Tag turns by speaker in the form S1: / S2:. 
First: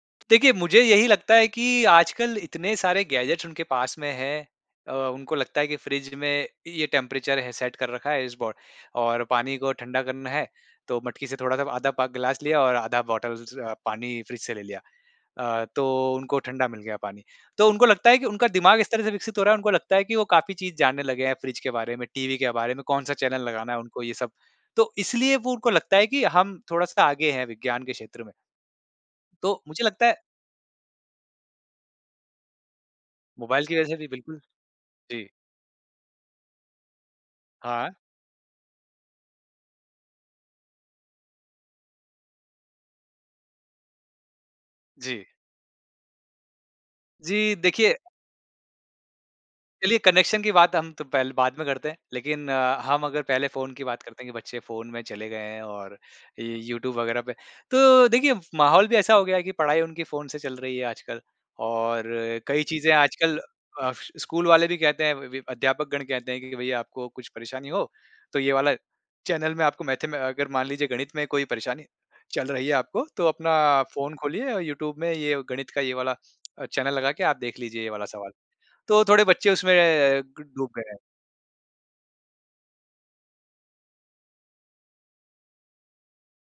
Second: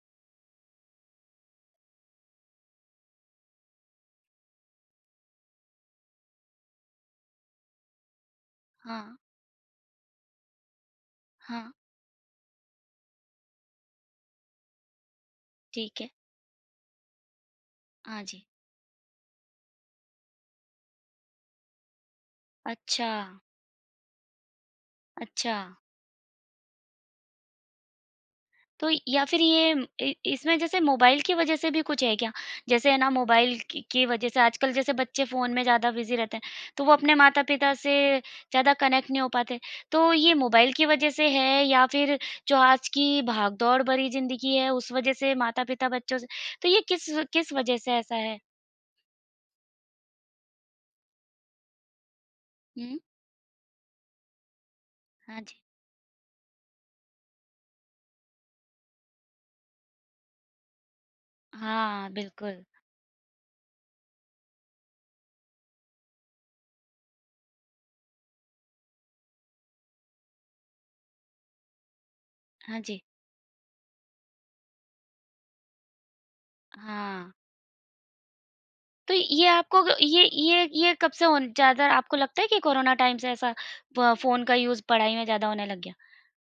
S1: देखिए मुझे यही लगता है कि आज कल इतने सारे गैजेट्स उनके पास में हैं अ, उनको लगता है कि फ्रिज में ये टेंपरेचर है सेट कर रखा है इस बो
S2: हाँ।
S1: और पानी को ठंडा करना है, तो मटकी से थोड़ा जब
S2: हाँ।
S1: आधा प ग्लास लिया और आधा बॉटल ज़ पानी फ्रिज से ले लिया। अ,
S2: ठीक है।
S1: तो उनको ठंडा मिल गया पानी, तो उनको लगता है
S2: हाँ
S1: कि
S2: जी।
S1: उनका दिमाग़ इस तरह से विकसित हो रहा है उनको लगता है कि वो काफ़ी चीज़ जानने लगे हैं फ्रिज के बारे में, टीवी के बारे में, कौन-सा
S2: अच्छा।
S1: चैनल लगाना है उनको ये सब, तो इसलिए वो उनको
S2: अच्छा।
S1: लगता है कि हम थोड़ा-सा आगे हैं विज्ञान के क्षेत्र में।
S2: तो या फिर
S1: तो,
S2: ये
S1: मुझे लगता
S2: इ
S1: है
S2: इसमें जैसे मोबाइल की वजह से भी कुछ है क्या? जैसे है ना मोबाइल
S1: मोबाइल की
S2: क
S1: वजह से
S2: की
S1: भी
S2: वजह से
S1: बिल्कुल।
S2: आजकल जैसे बच्चे
S1: जी।
S2: फ़ोन में ज़्यादा बिज़ी रहते हैं। तो वो अपने माता-पिता
S1: हाँ।
S2: से ज़्यादा कनेक्ट नहीं हो पाते, तो ये मोबाइल की वजह से है? या फिर जो आज की भाग-दौड़ भरी ज़िंदगी है उस वजह
S1: जी।
S2: से माता-पिता बच्चों से तो ये किस किस
S1: जी,
S2: वजह से
S1: देखिए
S2: ऐसा है?
S1: चलिए कनेक्शन की बात हम तो पहले बाद में करते हैं। लेकिन अ,
S2: हुँ।
S1: हम अगर पहले फ़ोन की बात करते हैं कि बच्चे फ़ोन में चले गए
S2: हाँ जी।
S1: हैं और यूट्यूब वग़ैरह पे, तो देखिए माहौल भी ऐसा हो गया है कि पढ़ाई उनकी फ़ोन से चल रही है आजकल और
S2: हाँ,
S1: कई
S2: बिल्कुल।
S1: चीज़ें आजकल अ, स्कूल वाले भी कहते हैं वि अध्यापकगण कहते हैं कि भई आपको कुछ परेशानी हो, तो ये वाला चैनल में आपको मैथमें अगर मान लीजिए गणित में कोई परेशानी चल रही है
S2: हाँ जी।
S1: आपको, तो अपना फ़ोन खोलिए यूट्यूब में ये गणित का ये वाला चैनल लगा के
S2: हाँ।
S1: आप देख लीजिए ये वाला सवाल। तो
S2: तो
S1: थोड़े
S2: ये
S1: बच्चे उसमें
S2: आपको, ये
S1: क
S2: ये
S1: डूब गए
S2: ये,
S1: हैं।
S2: कब से होन ज़्यादा आपको लगता है कि कोरोना टाइम से ऐसा ब फ़ोन का यूज़ पढ़ाई में ज़्यादा होने लग गया?